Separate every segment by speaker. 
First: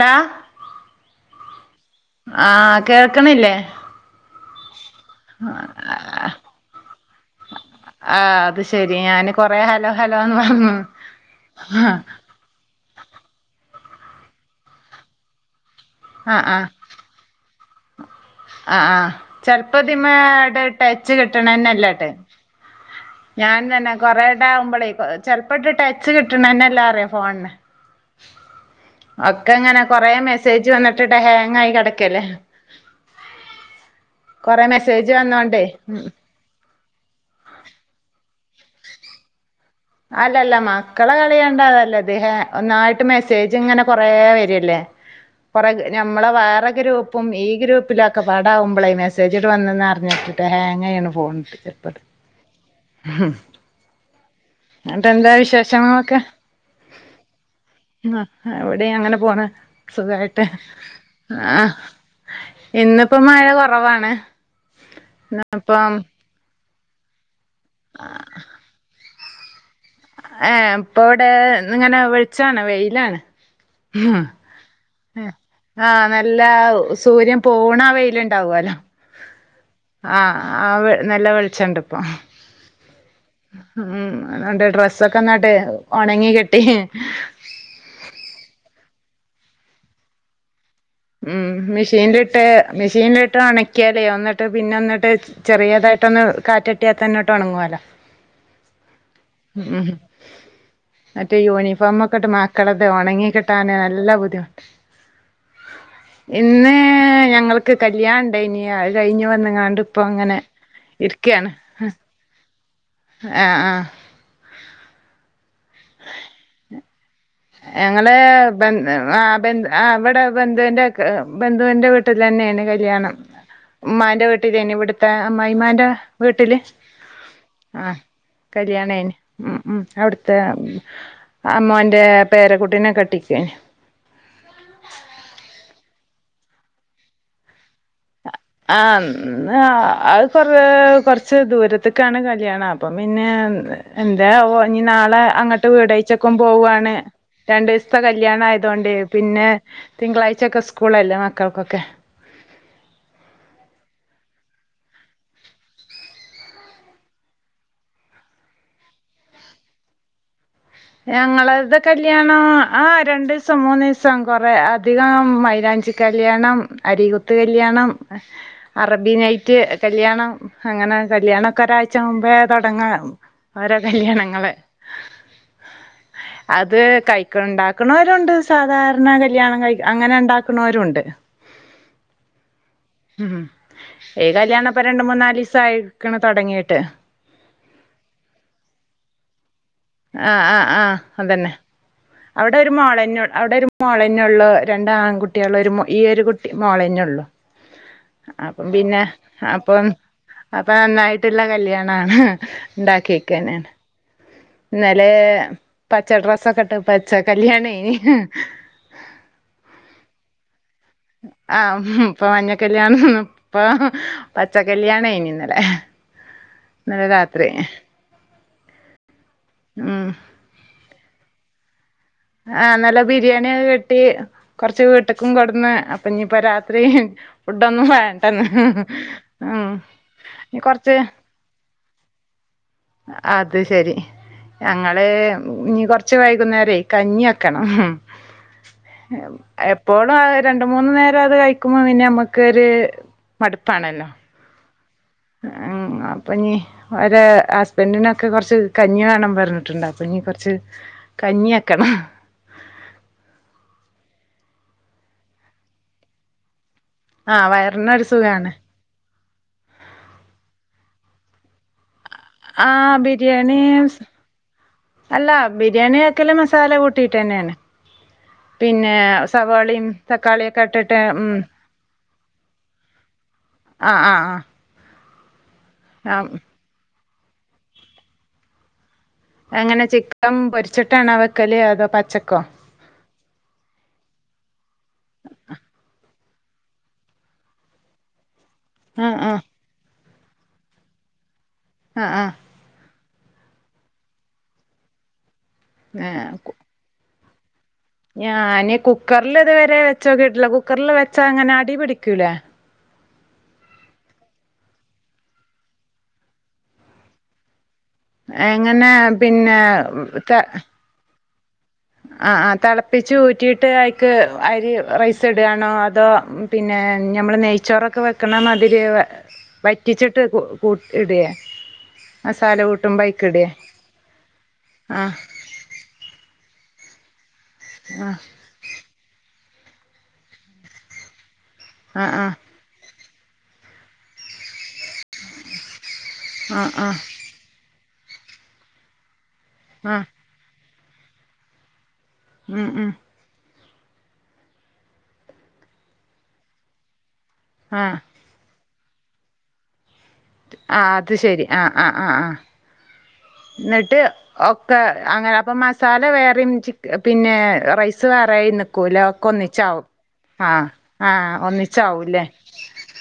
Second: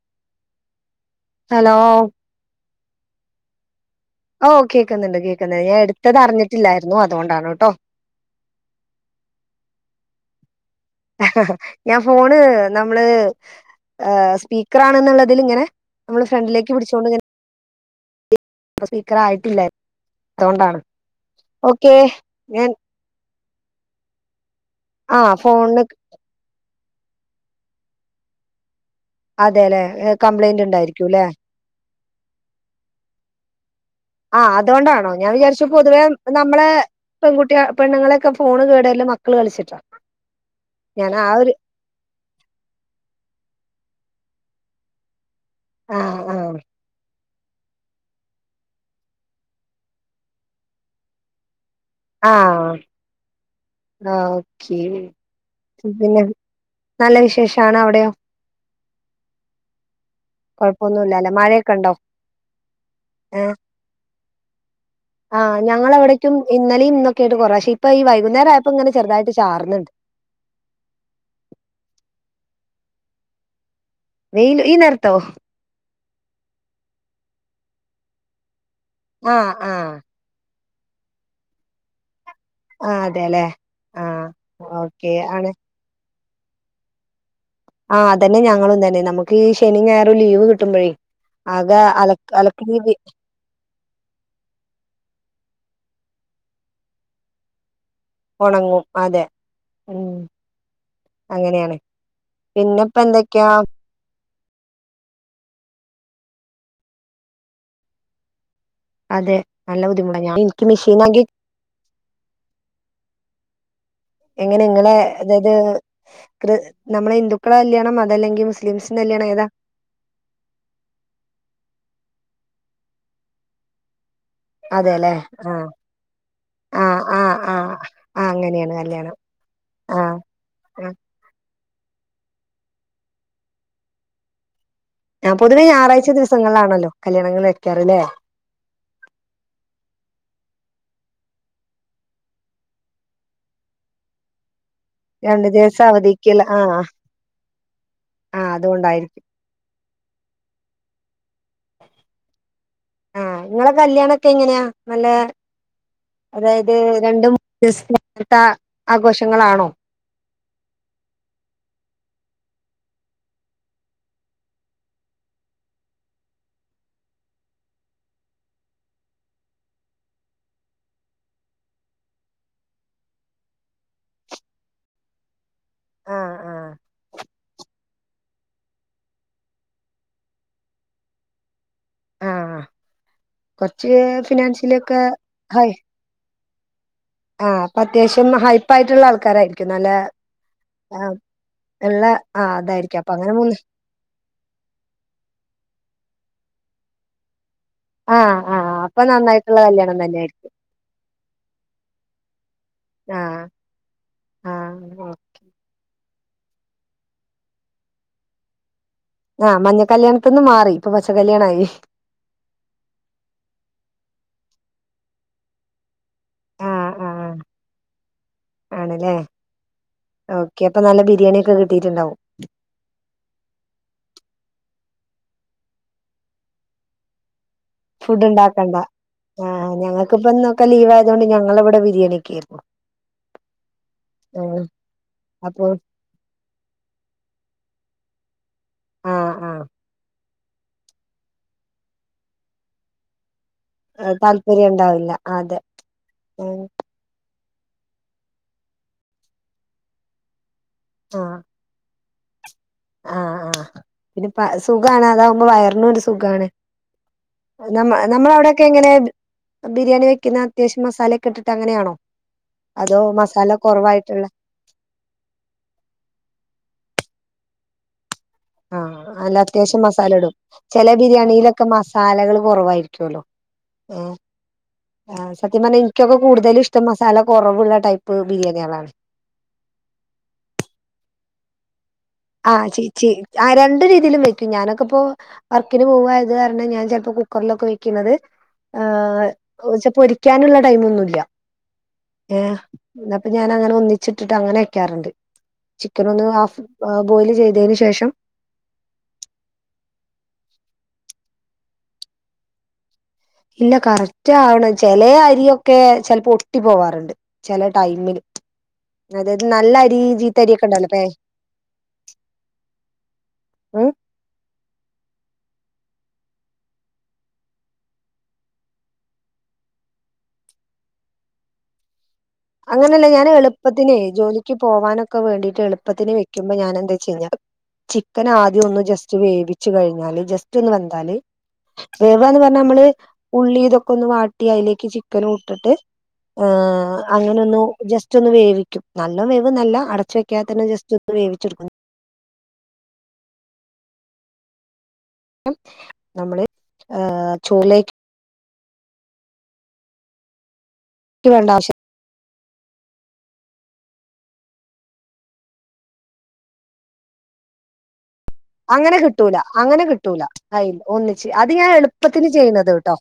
Speaker 1: ളാ.
Speaker 2: Hello.
Speaker 1: ആ കേക്ക്ണില്ലേ?
Speaker 2: ഓ കേക്ക്ന്ന്ണ്ട് കേക്ക്ന്ന് ഞാൻ എടുത്തത് അറിഞ്ഞിട്ടില്ലായിരുന്നു അതുകൊണ്ടാണ് ട്ടോ.
Speaker 1: ആ അത് ശരി ഞാന് കൊറേ ഹലോ ഹലോന്ന് പർഞ്ഞു
Speaker 2: ഞാൻ ഫോൺ ഇത് നമ്മ്ള് ആ സ്പീക്കറാണെന്ന്ള്ളതില് ങ്ങനേ നമ്മള് ഫ്രണ്ടിലേക്ക് പിടിച്ചോണ്ട് ങ്ങനെ
Speaker 1: ആ ആ
Speaker 2: ആയിട്ടില്ല
Speaker 1: ചെൽപ്പതിമ്മേ ട
Speaker 2: അതുകൊണ്ടാണ്
Speaker 1: ടച്ച്
Speaker 2: ഓക്കെ
Speaker 1: കിട്ടണന്നല്ലാട്ട്
Speaker 2: ഞാൻ
Speaker 1: ഞാനും തന്നെ കൊറേണ്ടാകുമ്പളേയ് കൊ
Speaker 2: ആ
Speaker 1: ചെൽപ്പണ്ട് ടച്ച്
Speaker 2: ഫോണിന്
Speaker 1: ടച്ച് കിട്ടണന്നെല്ലാറിയ ഫോൺന് ഒക്കെ
Speaker 2: അതെല്ലെ
Speaker 1: ഇങ്ങനെ കൊറേ
Speaker 2: കംപ്ലൈന്റ്
Speaker 1: മെസ്സേജ് വന്ന്ട്ട് ടെ
Speaker 2: ഉണ്ടായിരിക്കുംല്ലെ
Speaker 1: ഹേങ്ങായി കെടക്കല്ലേ
Speaker 2: ആ
Speaker 1: കൊറെ മെസ്സേജ്
Speaker 2: അതോണ്ടാണോ ഞാൻ
Speaker 1: വന്നോണ്ടേ
Speaker 2: വിജാരിച്ചു പൊതുവേ
Speaker 1: ഉം
Speaker 2: നമ്മളെ പെൺകുട്ട്യേ പെണ്ണുങ്ങളെക്കെ ഫോണ് കേടര്ല്മക്കള് കളിച്ചിട്ടാ
Speaker 1: അല്ലല്ല
Speaker 2: ഞാൻ
Speaker 1: മക്കളെ
Speaker 2: ആ ഒരു
Speaker 1: കളിയണ്ടതല്ലദ്ദേഹ ഒന്നായിട്ട് മെസ്സേജ് ഇങ്ങനെ കൊറേ വരല്ലേ കൊറേ
Speaker 2: ആ
Speaker 1: നമ്മളെ
Speaker 2: ആ
Speaker 1: വേറെ ഗ്രൂപ്പ്‌ പ്പും ഈ ഗ്രൂപ്പിലൊക്കെപാടാകുമ്പളേയ് മെസേജ്ണ്ട് വന്ന് നർഞ്ട്ട്ട്ട് ഹാങ്ങായ് ആണ്ട് പോകും ചെൽപണ്ട്
Speaker 2: ആഹ് ആ ഓക്കേ
Speaker 1: എന്നിട്ട് എന്താ വിശേഷങ്ങളൊക്കെ
Speaker 2: പിന്നെ നല്ല വിശേഷാണ് അവിടെയോ
Speaker 1: ആ വ്ടെയും അങ്ങനെ പോണ് സുഖായ് ട്ട്
Speaker 2: കൊഴപ്പൊന്നുല്ല അല്ലെ
Speaker 1: ആ
Speaker 2: മഴയൊക്കെ ഉണ്ടോ
Speaker 1: ഇന്നിപ്പോ മഴ കൊറവാണ്
Speaker 2: ആ ഞങ്ങള
Speaker 1: അപ്പം
Speaker 2: വ്ടയ്ക്കും ഇന്നലെയും ഇന്നൊക്കെയിട്ട് കുറേശ്യ ഇപ്പ ഈ വൈകുന്നേര ആയപ്പോ ഇങ്ങനെ ചെറുതായിട്ട് ചാർന്ന്ണ്ട്
Speaker 1: ഏ ഇപ്പ ഇവടെ ഇങ്ങനെ വെൾച്ചാണ് വെയിലാണ് ഹാ
Speaker 2: വെയ്ല് ഈ നേരത്ത്
Speaker 1: ആ ആ നല്ല ആ സൂര്യൻ പോണ ആ വെയ്ല്ണ്ടാവോല
Speaker 2: ആഹ് ആഹ്
Speaker 1: ആ അവ് നല്ല വെൾച്ചണ്ട് പ്പൊ
Speaker 2: ആഹ് അതെല്ലെ
Speaker 1: ഉം
Speaker 2: ആഹ്
Speaker 1: ന്നാണ്ട്
Speaker 2: ഓക്കെ ആണ്
Speaker 1: ഡ്രസ്സൊക്കൊന്നാണ്ട് ഒണങ്ങി കിട്ടി
Speaker 2: ആ അതന്നെ ഞങ്ങളും തന്നെ നമുക്ക് ഈ ശനിം ഞായറും ലീവ് കിട്ടുമ്പഴേ
Speaker 1: ഉം മ്ഷീൻല്ട്ട് മ്ഷീൻല് ഇ ട്ട് ഒൺക്കിയാലേ ഒന്നിട്ട് പിന്നെ ഒന്നിട്ട് ചെറിയതായിട്ടൊന്ന് കാറ്റട്ടിയാതന്നെ ട്ട് ഒണങ്ങോലോ
Speaker 2: ഒണങ്ങും അതെ ഉം
Speaker 1: മറ്റേ
Speaker 2: അങ്ങനെയാണ്
Speaker 1: യൂനിഫോമക്കെ ട്ട് മക്കളത്
Speaker 2: പിന്നെപ്പ എന്തൊക്കെയാ
Speaker 1: ഒണങ്ങിക്കിട്ടാന് നല്ല ബുദ്ധിമുട്ട ഇന്ന് ഞങ്ങൾക്ക് കല്യാണണ്ടേയ്ന് [unintelligible] കഴിഞ്ഞു
Speaker 2: അതെ
Speaker 1: വന്ന് ങ്ങാണ്ട്
Speaker 2: നല്ല
Speaker 1: ഇപ്പോ
Speaker 2: ബുദ്ധിമുട്ടാ ഞാൻ
Speaker 1: ഇങ്ങനെ
Speaker 2: എനിക്ക് മെഷീനാങ്കി
Speaker 1: ഇര്ക്കാണ് ആഹ് ആഹ്
Speaker 2: എങ്ങനെ നിങ്ങളെ അതായത് കൃ നമ്മളെ ഹിന്ദു ക്കള കല്യാണം
Speaker 1: ഞങ്ങള്
Speaker 2: അതല്ലെങ്കി
Speaker 1: ബന്ധു
Speaker 2: മുസ്ലിംസിന്റെ
Speaker 1: ആ
Speaker 2: കല്യാണം ഏതാ
Speaker 1: ബന്ധു ആ വ്ടെ ബന്ധുവിന്റെക്കെ ബന്ധുവിന്റെ വീട്ടിൽ തന്നെയാണ് കല്യാണം ഉമ്മാന്റെ വീട്ടിലേനി ഇവ്ട്ത്തെ
Speaker 2: അതെല്ലെ ആഹ്
Speaker 1: അമ്മായിമ്മാന്റെ വീട്ട്ല്
Speaker 2: ആഹ് ആഹ് ആഹ്
Speaker 1: ആ
Speaker 2: ആഹ് അങ്ങനെയാണ്
Speaker 1: കല്യാണേയ്ന്
Speaker 2: കല്യാണം
Speaker 1: ഉം ഉം
Speaker 2: ആഹ്
Speaker 1: അവ്ട്ത് ത്തേ
Speaker 2: ആ
Speaker 1: അമ്മോന്റെ പേരക്കുട്ടിനെ കെട്ടിച്ചേനി
Speaker 2: ആ പൊതുവെ ഞായറാഴ്ച ദിവസങ്ങളിലാണല്ലോ കല്യാണങ്ങള് വെയ്ക്കാറ് ലേ
Speaker 1: ആ ഇന്ന് അത് കൊറേ കൊർച്ച് ദൂരത്തക്കാണ് കല്യാണം അപ്പം പിന്നെ എന്തേ അവോ ഞ്ഞി നാളെ
Speaker 2: രണ്ടു
Speaker 1: അങ്ങട്ട്
Speaker 2: ദിവസം
Speaker 1: വീടാഴ്ച്ചക്കും
Speaker 2: അവധിക്കുള്ള ആ
Speaker 1: പോവാണ് രണ്ടീസ്ത്തെ
Speaker 2: ആ
Speaker 1: കല്യാണായ്തോണ്ടേയ്
Speaker 2: അതുകൊണ്ടായിരിക്കും
Speaker 1: പിന്നെ തിങ്കളാഴ്ചൊക്കെ സ്കൂളല്ലേ മക്കൾക്കൊക്കെ
Speaker 2: ആഹ് നിങ്ങളെ കല്യാണൊക്കെ എങ്ങനെയാ നല്ല അതായത് രണ്ട് മൂന്ന് ദിവസത്ത ആഘോഷങ്ങളാണോ
Speaker 1: ഞങ്ങളേത് കല്യാണം ആ രണ്ടീസം മൂന്നീസം കൊറെ അധികം മൈലാഞ്ചി കല്യാണം അരികുത്ത് കല്യാണം അറബി നൈറ്റ് കല്യാണം അങ്ങനെ കല്യാണക്കെ ഒരാഴ്ച മുമ്പേ തുടങ്ങാ ഓരോ കല്യാണങ്ങള്
Speaker 2: ആ ആ
Speaker 1: അത് കൈക്ക് ഉണ്ടാക്കുന്നവരുണ്ട് സാധാരണ കല്യാണം കൈ അങ്ങനെ ഉണ്ടാക്കുന്നലുണ്ട്
Speaker 2: ആ
Speaker 1: ഉം
Speaker 2: കുറച്ച്
Speaker 1: ഈ കല്യാണ പ്പൊ
Speaker 2: ഫിനാൻഷ്യലിയൊക്കെ
Speaker 1: രണ്ട് മൂന്നാല് ദിവസയിക്കണ തുടങ്ങിയിട്ട്
Speaker 2: ഹ് അപ്പൊ അത്യാശ്യം ഹൈപ്പ് ആയിട്ടുള്ള ആൾക്കാരായി
Speaker 1: ആഹ് ആഹ് ആഹ് അതന്നെ
Speaker 2: ഉള്ള ആ
Speaker 1: അവിടെ ഒരു
Speaker 2: അതായിരിക്കും അപ്പൊ
Speaker 1: മോളന്നെ
Speaker 2: അങ്ങനെ മൂന്ന്
Speaker 1: അടെ ഒരു മോളേന്നള്ളു രണ്ട ആൺകുട്ടികളും ഒരു ഈയരു കുട്ടി മോളന്നെള്ളു
Speaker 2: ആ ആ
Speaker 1: അപ്പം
Speaker 2: അപ്പൊ
Speaker 1: പിന്നെ
Speaker 2: നന്നായിട്ടുള്ള
Speaker 1: അപ്പം
Speaker 2: കല്യാണം തന്നെ ആയിരിക്കും
Speaker 1: അപ്പൊ നന്നായിട്ടുള്ള കല്യാണാണ് ഇ
Speaker 2: ആ
Speaker 1: ണ്ടാക്കിക്കണ്
Speaker 2: ആ
Speaker 1: ഇന്നലെ പച്ച ഡ്രസ്സൊക്കെ ഇട്ട് പച്ച കല്യാണ എയ്നി
Speaker 2: ആഹ് മഞ്ഞ കല്യാണത്തിന്ന് മാറി ഇപ്പൊ പച്ച കല്യാണായി
Speaker 1: ആഹ് ഇപ്പൊ മഞ്ഞക്കല്ലായണത്ത്ഇപ്പൊ പച്ചക്കല്ല്യാണയ്ന് ഇന്നലെ
Speaker 2: ആ
Speaker 1: ഇന്നലെ
Speaker 2: ആ
Speaker 1: രാത്രി ഏഹ്
Speaker 2: ആണല്ലേ
Speaker 1: ഉം
Speaker 2: ഓക്കെ അപ്പൊ നല്ല ബിരിയാണിയൊക്കെ കിട്ടിയിട്ടുണ്ടാവും
Speaker 1: ആഹ് നല്ല ബിരിയാണിയൊക്കെ കിട്ടി കൊറച്ച വീട്ടക്കും കൊടന്ന് അപ്പൊ ഇനിപ്പൊ രാത്രി ഫുഡ് ഒന്നും
Speaker 2: ഫുഡ്
Speaker 1: വേണ്ടന്നെ
Speaker 2: ഉണ്ടാക്കണ്ട ആ
Speaker 1: ഉം
Speaker 2: ഞങ്ങൾക്കിപ്പ ഇന്നൊക്കെ ലീവ്
Speaker 1: കൊറച്ച്
Speaker 2: ആയതുകൊണ്ട് ഞങ്ങളിവിടെ ബിരിയാണിയൊക്കെയായിരുന്നു
Speaker 1: അത് ശരി
Speaker 2: ഉം
Speaker 1: ഞങ്ങളെ
Speaker 2: അപ്പൊ
Speaker 1: ഇനി കൊറ ച്ച് വൈകുന്നേരെ കഞ്ഞിക്കണം
Speaker 2: ആ ആ
Speaker 1: എപ്പോളും അഹ് രണ്ട് മൂന്ന് നേരം അത് കഴിക്കുമ്പോ പിന്നെ നമ്മക്ക ഒരു മടുപ്പാണല്ലോ
Speaker 2: വീര്യം ഉണ്ടാവില്ല അതെ
Speaker 1: ഏഹ് അപ്പൊഞ്ഞി
Speaker 2: ഉം
Speaker 1: ഒരെ ഹസ്ബൻഡിനൊക്കെ കുറച്ച് കഞ്ഞി വേണം പറഞ്ഞിട്ടുണ്ട് അപ്പഞ്ഞി കുറച്ച് കഞ്ഞി വെക്കണം
Speaker 2: ആഹ് ആഹ് പിന്നെ പ സുഖാണ് അതാകുമ്പോ വയറിനും ഒരു സുഖാണ്
Speaker 1: ആഹ്
Speaker 2: നമ്മ
Speaker 1: വയറിനൊരു
Speaker 2: നമ്മള
Speaker 1: സുഖാണ്.
Speaker 2: അവിടൊക്കെ എങ്ങനെ ത് ബിരിയാണി വെക്കുന്ന അത്യാവശ്യം മസാല ഒക്കെട്ടിട്ട്ങ്ങനെയാണോ അതോ
Speaker 1: ആഹ് ബിരിയാണി അല്ല ബിരിയാണിവെക്കല് മസാല കൂട്ടിയിട്ട് തന്നെയാണ്
Speaker 2: ആഹ് അയ്ല് അത്യാവശ്യം മസാല ഇടും
Speaker 1: തക്കാളിയൊക്കെ
Speaker 2: ചെല
Speaker 1: ഇട്ടിട്ട് ഉം
Speaker 2: ബിരിയാണിയിലൊക്കെ മസാലകൾ കുറവായിരിക്കുവല്ലോ
Speaker 1: ആഹ് ആഹ് ആഹ്
Speaker 2: ആഹ് സത്യം പറഞ്ഞ എനിക്കൊക്കെ കൂടുതലും ഇഷ്ട മസാല കുറവുള്ള ടൈപ്പ് ബിരിയാണികളാണ്
Speaker 1: എങ്ങനെ ചിക്കൻ പൊരിച്ചിട്ടാണ് വെക്കല് അതോ പച്ചക്കോ
Speaker 2: ആഹ് ച്ചി ച്ചി ആ രണ്ടു രീതിയിലും വെക്കും ഞാനൊക്കെ ഇപ്പോ വർക്കിന് പോവായത് കാരണം ഞാൻ ചിലപ്പോ കുക്കറിലൊക്കെ വെക്കുന്നത്
Speaker 1: ആഹ് ആഹ്
Speaker 2: ഓച്ച പൊരിക്കാനുള്ള ടൈം ഒന്നുല്ല
Speaker 1: ആഹ് ആഹ്
Speaker 2: ഏഹ് എന്നപ്പ ഞാൻ അങ്ങനെ ഒന്നിച്ചിട്ടിട്ട് അങ്ങനെ വെക്കാറുണ്ട് ചിക്കൻ ഒന്ന്
Speaker 1: ഏഹ് കു
Speaker 2: ഹാഫ് ബോയിൽ ചെയ്തതിന് ശേഷം
Speaker 1: ഞാന് കുക്കറിൽ ഇതുവരെ വെച്ചോക്കിട്ടില്ല കുക്കറിൽ വെച്ചാ അങ്ങനെ അടി പിടിക്കൂലേ
Speaker 2: ഇല്ല കറക്റ്റ് ആവണ് ചെലേ അരിയൊക്കെ ചിലപ്പോ ഒട്ടി പോവാറുണ്ട് ചിലെ ടൈമില്
Speaker 1: എങ്ങനെ
Speaker 2: അതായത്
Speaker 1: പിന്നെ
Speaker 2: നല്ല അരി
Speaker 1: ത
Speaker 2: ചീത്തരിക്കെ ണ്ടല്ലോ പ്പേ
Speaker 1: ആഹ് ആഹ് തിളപ്പിച്ച് ഊറ്റിട്ട്
Speaker 2: ഉം
Speaker 1: അയ്ക്ക് അരി റൈസ് സ്ടാണോ അതോ പിന്നെ നമ്മൾ നെയ്ച്ചോറൊക്കെ വെക്കണ മാതിരി വറ്റിച്ചിട്ട് കു കൂട്ടി ഇടെ
Speaker 2: അങ്ങനെല്ല ഞാന് എളുപ്പത്തിന് ജോലിക്ക്
Speaker 1: ആഹ്
Speaker 2: പോകാനൊക്കെ വേണ്ടീട്ട് എളുപ്പത്തിന് വെക്കുമ്പോ ഞാന എന്താച്ചയ്ഞ്ഞാ
Speaker 1: ആഹ്
Speaker 2: ചിക്കൻ ആദ്യം ഒന്ന് ജസ്റ്റ് വേവിച്ചു കഴിഞ്ഞാല് ജസ്റ്റ് ഒന്ന് വെന്താല്
Speaker 1: ആഹ് ആഹ്
Speaker 2: വേവാന്ന് പർഞ്ഞ നമ്മള് ഉള്ളി ഇതൊക്കെ ഒന്ന് വാട്ടി അയ്ലേക്ക് ചിക്കനൂട്ടിട്ട്
Speaker 1: ആഹ്
Speaker 2: ഏഹ്
Speaker 1: ആഹ്
Speaker 2: അങ്ങനൊന്നു ജസ്റ്റ് ഒന്ന് വേവിക്കും നല്ലോ വേവ് നല്ല
Speaker 1: ആഹ്
Speaker 2: അടച് വെക് ക്ക്യാത്തന്നെ ജസ്റ്റ് ഒന്ന് വേവിച്ചെടുക്കു
Speaker 1: ഉം ഉം
Speaker 2: നമ്മള് ഏഹ് ചോറിലേക്ക്
Speaker 1: ആഹ് ആഹ് അത് ശരി
Speaker 2: വേണ്ട
Speaker 1: ആഹ്
Speaker 2: ആവശ്യം
Speaker 1: ആഹ് ആഹ് ആഹ് ന്നട്ട് ഒക്കെ അങ്ങനെ അപ്പ മസാല വേറെയും പിന്നെ റൈസ് വേറായി നിക്കൂല
Speaker 2: അങ്ങനെ
Speaker 1: ഒക്കെ
Speaker 2: കിട്ടൂല അങ്ങനെ
Speaker 1: ഒന്നിച്ചാവും
Speaker 2: കിട്ടൂല
Speaker 1: ആഹ്
Speaker 2: അയിൽ ഒന്നിച്ച്
Speaker 1: ആഹ്
Speaker 2: അത് ഞാൻ
Speaker 1: ഒന്നിച്ചാവൂല്ലേ
Speaker 2: എളുപ്പത്തിന് ചെയ്യുന്നത് ട്ടോ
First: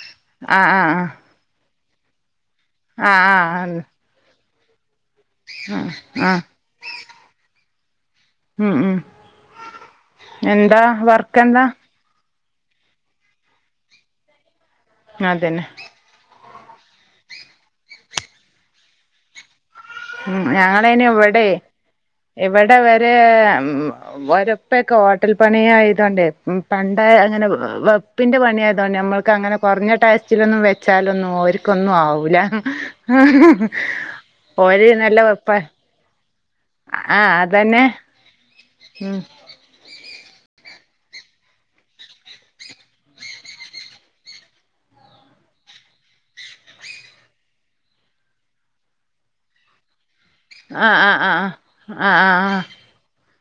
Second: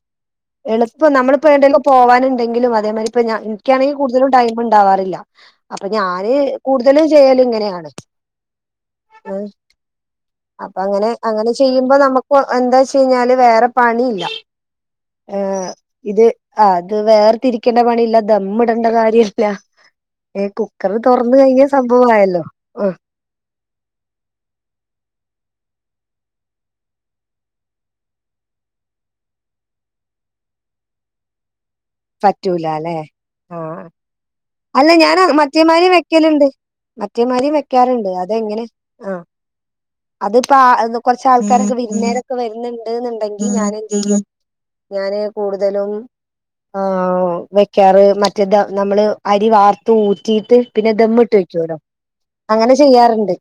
Speaker 1: ആഹ് ആഹ്
Speaker 2: എളുപ്പോ നമ്മളിപ്പോ ഏണ്ടേലും പോവാനുണ്ടെങ്കിലും അതേമാതിരി ഇപ്പ
Speaker 1: ആഹ്
Speaker 2: ഞ
Speaker 1: ആഹ് ആഹ്
Speaker 2: ഇൻക്കാണെങ്കിൽ കൂടുതലും ടൈമ്ണ്ടാവാറില്ല അപ്പൊ ഞാന്
Speaker 1: ആഹ്
Speaker 2: കൂടുതലും ചെയ്യലും ഇങ്ങനെയാണ്
Speaker 1: ഉം ഉം
Speaker 2: ഏഹ് അപ്പൊ
Speaker 1: എന്താ
Speaker 2: അങ്ങനെ അങ്ങനെ
Speaker 1: വർക്കെന്താ
Speaker 2: ചെയ്യുമ്പോ നമുക്ക് എന്താച്ചഴിഞ്ഞാല് വേറെ പണി ഇല്ല
Speaker 1: അതന്നെ
Speaker 2: ഇത് ആഹ് അത് വേർതിരിക്കേണ്ട പണിയില്ല ദമ്മിടേണ്ട കാര്യല്ല
Speaker 1: ഉം
Speaker 2: ഏഹ് കുക്കർ
Speaker 1: ഞങ്ങളയ്ന്
Speaker 2: തുറന്ന കഴിഞ്ഞ സംഭവ ആയല്ലോ ആഹ്
Speaker 1: ഏഹ് ഉം വെരപ്പൊക്കെ ഹോട്ടൽ പണിയായതോണ്ടേ പണ്ട അങ്ങനെ വേപ് പ്പിൻ്റെ പണിയായതോണ്ട് നമ്മൾക്ക് അങ്ങന കുറഞ്ഞ ടേസ്റ്റിലൊന്നും വെച്ചാലൊന്നും ഓര് ക്കൊന്നും ആവൂല
Speaker 2: പറ്റൂല അല്ലെ ആ
Speaker 1: ഓര്
Speaker 2: അല്ല
Speaker 1: നല്ല
Speaker 2: ഞാനാ
Speaker 1: വെപ്പ
Speaker 2: മറ്റെ മാരി വെ ക്കല്ണ്ട്
Speaker 1: ആഹ്
Speaker 2: മറ്റേമാരി
Speaker 1: അതന്നെ
Speaker 2: വെക്കാറുണ്ട് അതെങ്ങനെ
Speaker 1: ഉം
Speaker 2: ആഹ് അതിപാ ആ കൊർചെ ആൾക്കാരൊക്കെ വിരുന്നേരക്കെ വരുന്ന്ണ്ട്ന്ന്ണ്ടെങ്കിൽ ഞാൻ എന്ത് ചെയ്യും ഞാന് കൂടുതലും ആഹ് വെക്കാറ് മറ്റേതാ നമ്മള് അരി വാർത് ഊറ്റീട്ട് പിന്നെ
Speaker 1: ആഹ് ആഹ്
Speaker 2: ദമ്മിട്ട്
Speaker 1: ആഹ്
Speaker 2: വെക്ക്യോലോ
Speaker 1: ആഹ് ആഹ് ആഹ്
Speaker 2: അങ്ങനെ ചെയ്യാറുണ്ട്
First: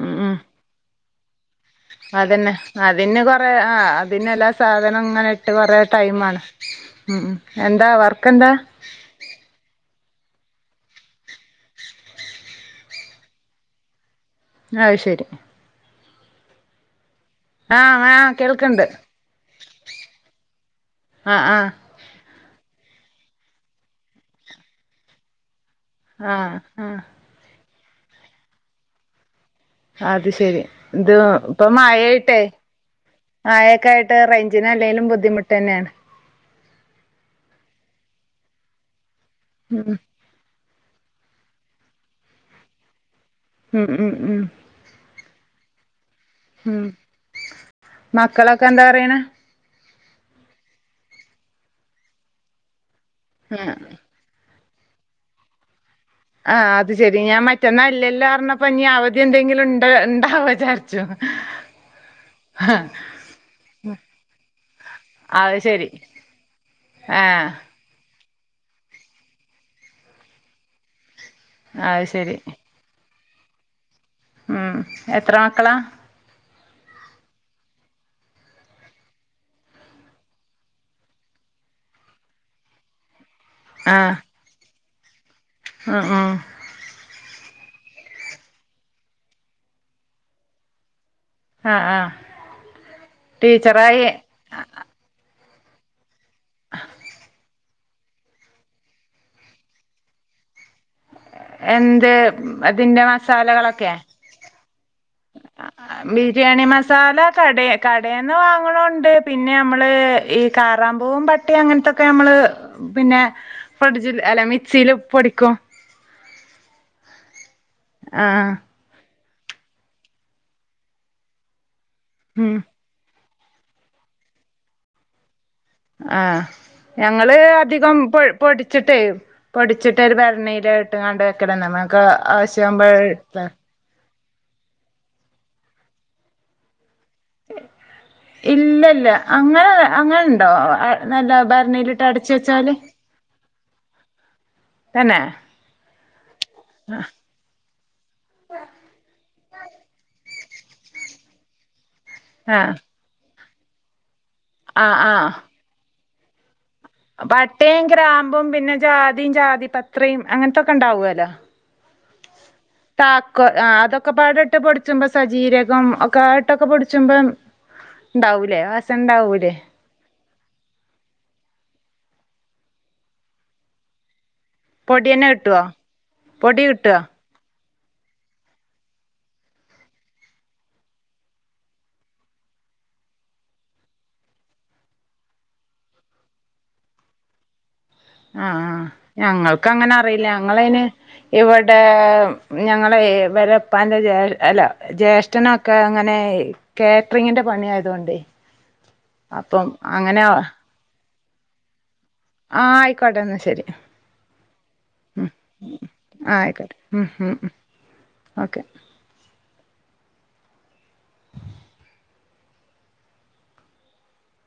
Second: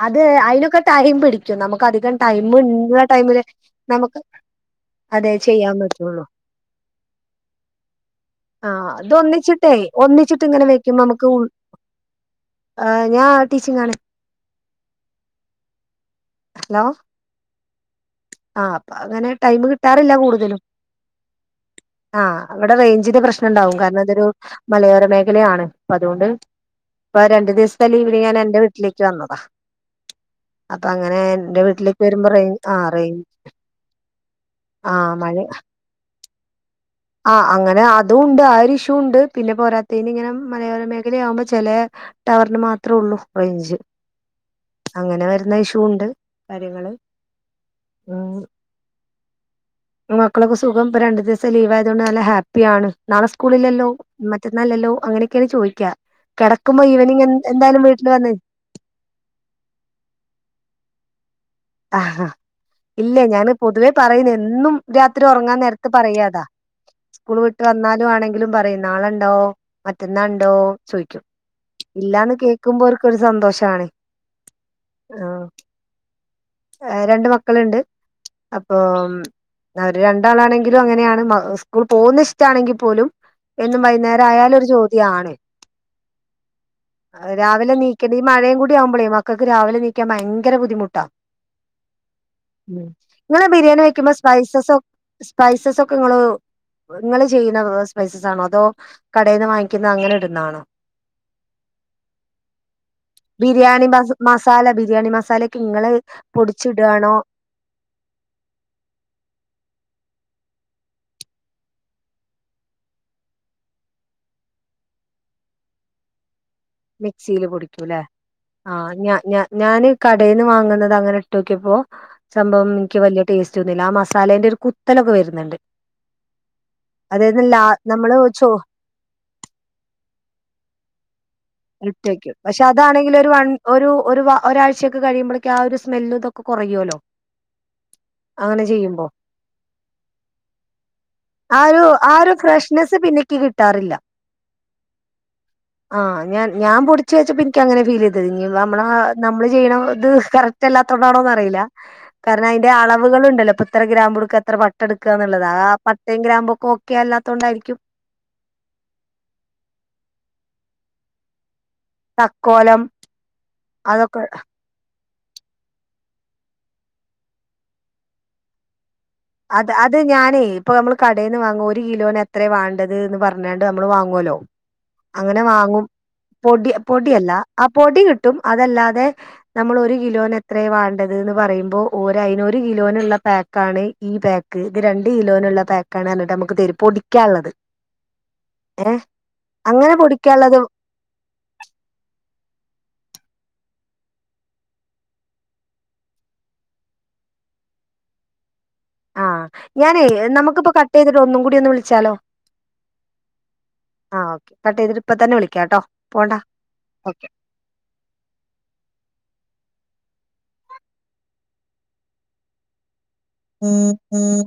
Speaker 1: ഉം
Speaker 2: അത്
Speaker 1: ഉം
Speaker 2: അതിനൊക്കെ ടൈം പിടി
Speaker 1: അതന്നെ അതിന് കൊറെ ആഹ്
Speaker 2: നമുക്ക്
Speaker 1: അതിനല്ലാ സാധനം ഇങ്ങനെ
Speaker 2: അതെ
Speaker 1: ഇട്ട്
Speaker 2: ചെയ്യാൻ
Speaker 1: കൊറേ
Speaker 2: പറ്റുള്ളൂ
Speaker 1: ടൈമാണ് ഉം ഉം എന്താ വർക്ക്ന്താ
Speaker 2: ട്ടേയ് ഒന്നിച്ചിട്ട് ഇങ്ങനെ വെക്കുംമ്പ നമുക്ക് ഉൾ അഹ് ഞാ ടീച്ചിങ്ങാണ്
Speaker 1: അഹ് ശരി
Speaker 2: ഹലോ
Speaker 1: ആഹ്
Speaker 2: ആഹ്
Speaker 1: കേൾക്കണ്ട്
Speaker 2: അപ്പൊ അങ്ങനെ ടൈമ് കിട്ടാറില്ല കൂടുതലും
Speaker 1: ആഹ് ആഹ്
Speaker 2: ആഹ് അവിടെ റേഞ്ചില് പ്രശ്നംണ്ടാവും കാരണം അതൊരു മലയോര മേഖലയാണ് പ്പതോണ്ട്
Speaker 1: ആഹ് ആഹ്
Speaker 2: ഇപ്പൊ രണ്ടു ദിവസത്തെ ലീവിന് ഞാൻ എന്റെ വീട്ടിലേക്ക് വന്നതാ
Speaker 1: അത് ശെരി
Speaker 2: അപ്പൊ
Speaker 1: ഇത്
Speaker 2: അങ്ങനെ എന്റെ
Speaker 1: ഇപ്പ
Speaker 2: വീട്ടിലേക്ക് വരുമ്പോ
Speaker 1: മായയിട്ടേ
Speaker 2: റേ ആ റേഞ്ച്
Speaker 1: മായൊക്കായി ട്ട്
Speaker 2: ആ
Speaker 1: റേയ്ഞ്ചിനല്ലെലും ബുദ്ധിമുട്ടന്നെയാണ്
Speaker 2: ആഹ് അങ്ങനെ അതും ഉണ്ട് ആഹ് ഒരു ഇഷ്യുണ്ട് പിന്നെ
Speaker 1: ഉം
Speaker 2: പോരാത്തീന് ഇങ്ങനെ മലയോര മേഖല ആകുമ്പോ ചെലെ ടവറിന് മാത്രേ ഉള്ളൂ റേഞ്ച്
Speaker 1: ഉം ഉം ഉം
Speaker 2: അങ്ങനെ വരുന്ന ഇഷ്യൂ ഉണ്ട്
Speaker 1: ഉം
Speaker 2: കാര്യങ്ങള് ഉം
Speaker 1: മക്കളൊക്കെ എന്താ പറയ്ണ്
Speaker 2: മക്കളൊക്കെ സുഖം ഇപ്പ രണ്ടു ദിവസം ലീവ് ആയതൊണ്ട് നല്ല ഹാപ്പിയ ആണ് നാളെ സ്കൂളില്ലല്ലോ മറ്റന്നാല്ലല്ലോ അങ്ങനെയൊക്കെണ് ചോയ്ക കെടക്കുമ്പോ ഈവനിങ് എന്ത് എന്തായാലും വീട്ടില് വന്ന്
Speaker 1: ഇപ്പഞ്ഞി അവധി എന്തെങ്കിലും ഇണ്ട് ഇണ്ടാ വിചാർചോ
Speaker 2: ആഹ് ആഹ് ഇല്ലേയ് ഞാന് പൊതുവേ പറയുന്ന എന്നും രാത്രി
Speaker 1: അത്
Speaker 2: ഉറങ്ങാൻ നേരത്ത്
Speaker 1: ശെരി
Speaker 2: പറയ അതാ സ്കൂൾ
Speaker 1: ആഹ്
Speaker 2: വിട്ട് വന്നാലും ആണെങ്കിലും പറയും - നാളണ്ടോ മറ്റന്നാണ്ടോ ചോയ്ക്കും
Speaker 1: അത്
Speaker 2: ഇല്ലാന്ന്
Speaker 1: ശെരി
Speaker 2: കേൾക്കാന് ക്കും പോർക്കൊരു സന്തോഷാണ്
Speaker 1: ഉം എത്ര
Speaker 2: ആഹ്
Speaker 1: മക്കളാ
Speaker 2: രണ്ട് മക്കള്ണ്ട് അപ്പൊ ഓര് രണ്ടാളാണെങ്കിലും അങ്ങനെയാണ് മാഹ് സ്കൂള് പോവുന്നേ ഇഷ്ടാണെങ്കിൽ പോലും എന്നും വൈയ്ന്നേരായാലൊരു ചോദ്യാണ്
Speaker 1: ആഹ് ആഹ്
Speaker 2: രാവിലെ നീക്കല് ഈ മഴയും കൂടിയാവുമ്പളേയ് മക്കൾക്ക് രാവിലെ നീക്കാന് ഭയങ്കര ബുദ്ധിമുട്ടാ
Speaker 1: ആഹ് ആഹ്
Speaker 2: ഇങ്ങെള് ബിരിയാണി
Speaker 1: ടീച്ചറായി
Speaker 2: വെക്കുമ്പോ സ്പൈസസ് സ്പൈസസൊക്കെ ഇങ്ങള് നിങ്ങള് ചെയ്യ്ന്ന വേറെ സ്പൈസസണോ അതോ കടെന്ന് വാങ്ങിക്കുന്ന അങ്ങനെ ഇട്ണാണോ
Speaker 1: എന്ത് ഉം അതിന്റെ
Speaker 2: ബിരിയാണി
Speaker 1: മസാലകളൊക്കെ
Speaker 2: മസാല ബിര്യണി മസാലെയ്
Speaker 1: ആഹ് ബിര്യണി മസാല കടെ കടെന്ന് വാങ്ങണുണ്ട് പിന്നെ നമ്മള് ഈ കാറാമ്പൂവും പടിം അങ്ങന് ത്തൊക്കെ നമ്മള് പിന്നെ ഫ്രിഡ്ജില് അല്ല മിക്സീല് പൊടിക്കും
Speaker 2: മിക്സീല് പൊടിക്കൂല്ലെ ആഹ് ഞഹ് ഞഹ് ഞാന് കടെന്ന് വാങ്ങുന്നത് അങ്ങനെ ഇട്ടോക്കിയപ്പോ
Speaker 1: ഉം
Speaker 2: സംഭവം ഇന്ക്ക് വെല്യ ടേസ്റ്റ്തോന്നില്ല ആഹ് മസാലെന്റെ ഒര് കുത്തലൊക്കെ വര്ന്ന്ണ്ട്
Speaker 1: ആഹ് ഞങ്ങള് അധികം
Speaker 2: നമ്മള് ചോ
Speaker 1: പൊടിച്ചിട്ടേയ് പൊടിച്ചിട്ടൊരു ഭരണീല് ഇട്ട് ക്കാണ്ട് വെക്കലാണ് നമ്മ്ക്
Speaker 2: ഇട്ടേക്കും പക്ഷെ
Speaker 1: ആവ്ശ്യവ്മ്പോ അഹ്
Speaker 2: അതാണെങ്കിൽ ഒരു
Speaker 1: ഇട്ക്ക
Speaker 2: വൺ ഒരു ഒരു വ ഒരാഴ്ചയക്കെ കഴിയുമ്പളെക്ക് ആഹ് ഒരു സ്മെല്ലും ഇതൊക്കെ കുറയോല്ലോ
Speaker 1: ഇല്ലല്ല അങ്ങനെ അങ്ങനെണ്ടോ നല്ല ഭരണീലിട്ട് അടച്ച് വെച്ചാല്
Speaker 2: ഇന്ക്ക് കിട്ടാറില്ല
Speaker 1: തന്നെ
Speaker 2: ആഹ് ഞാൻ ഞാൻ പെടിച്ച് വെച്ചപ്പോ ഇന്ക്ക് ഇക്ക് അങ്ങനെ ഫീൽ ചെയ്തത് ഇഞ്ഞി പ്പമ്മള് നമ്മള് ചെയ്യണ ഇത് കറക്റ്റ് അല്ലാതോണ്ടാണോന്ന് അറീല്ല കാരണം അയ്ന്റെ
Speaker 1: ആഹ്
Speaker 2: അളവ്കള് ഇണ്ടല്ലോ ഇപ്പൊ ഇത്ര ഗ്രാബുട്ക്ക ഇത്ര
Speaker 1: ആഹ്
Speaker 2: പട്ടട്ക്ക എന്ന്ള്ളത് ആഹ് പട്ട പട്ടേമ് ഗ്രമ്പു ഒക്കെ ഓ
Speaker 1: പട്ടെയും ഗ്രാമ്പും പിന്നെ ജാതി ജാതിപത്രിം അങ്ങന് ത്തൊക്കെണ്ടാവുല്ലൊ
Speaker 2: തക്കോലം
Speaker 1: താക്കോ ആഹ്
Speaker 2: അതൊക്കെ
Speaker 1: അതൊക്കെപാടെട്ട് പൊട് പൊട്ചുമ്പോ സജീരകം ഒക്കപാടെട്ടൊക്കെ പൊടിച്ചുബം ഇണ്ടാവൂലെ വാസനണ്ടാവൂല
Speaker 2: അത് അത് ഞാനേയ് ഇപ്പൊ നമ്മൾ കടെന്ന് വാങ്ങ ഒരു കിലോന് എത്രേ വേണ്ടത് എന്ന് പറഞ്ഞാണ്ട് നമ്മള് വാങ്ങോല്ലോ
Speaker 1: പൊടി തന്നെ
Speaker 2: അങ്ങനെ
Speaker 1: കിട്ടുവോ
Speaker 2: വാങ്ങും പൊടി പൊടിയല്ല ആഹ് പൊടി കിട്ടും അതല്ലാതെ നമ്മള് ഒര് കിലോന് എത്ര വാണ്ടത് ന്ന് പറയുമ്പോ ഓര് അയ്ന് ഒരു കിലോനുള്ള പെക്കാണ് ഈ പാക്ക് ഇത് രണ്ട് കിലോന്ള്ള പാാക്കാണ്ന്ന് പറ്ഞ്ഞിട്ട് നമുക്ക് തെരും പൊടികള്ളത്
Speaker 1: ആഹ് ആഹ് ഞങ്ങൾക്ക് അങ്ങനെ അറിയില്ല ഞങ്ങളന് ഇവിടെ ഞങ്ങളെ ഇവരെ ഇപ്പന്റെ ജേ അല്ല ജ്യേഷ്ഠനൊക്കെ ഇങ്ങനെ കാറ്ററിങ്ങിന്റെ പണിയതുകൊണ്ടെ
Speaker 2: ആഹ് ഞാനേ നമുക്കിപ്പോ കട്ട്തെട്ട് ഒന്നും കൂടി ഒന്ന് വിളിച്ചാലോ
Speaker 1: ആയിക്കോട്ടെ എന്ന ശെരി
Speaker 2: ആഹ് ഓക്കെ കട്ട് ചെയ്തിട്ട ഇപ്പ തന്നെ വിളിക്കാം കേട്ടോ പോണ്ട
Speaker 1: ആ ആയിക്കോട്ടെ ഉം
Speaker 2: ഓക്കേ
Speaker 1: ഉം ഉം ഓക്കെ
Speaker 2: മം മം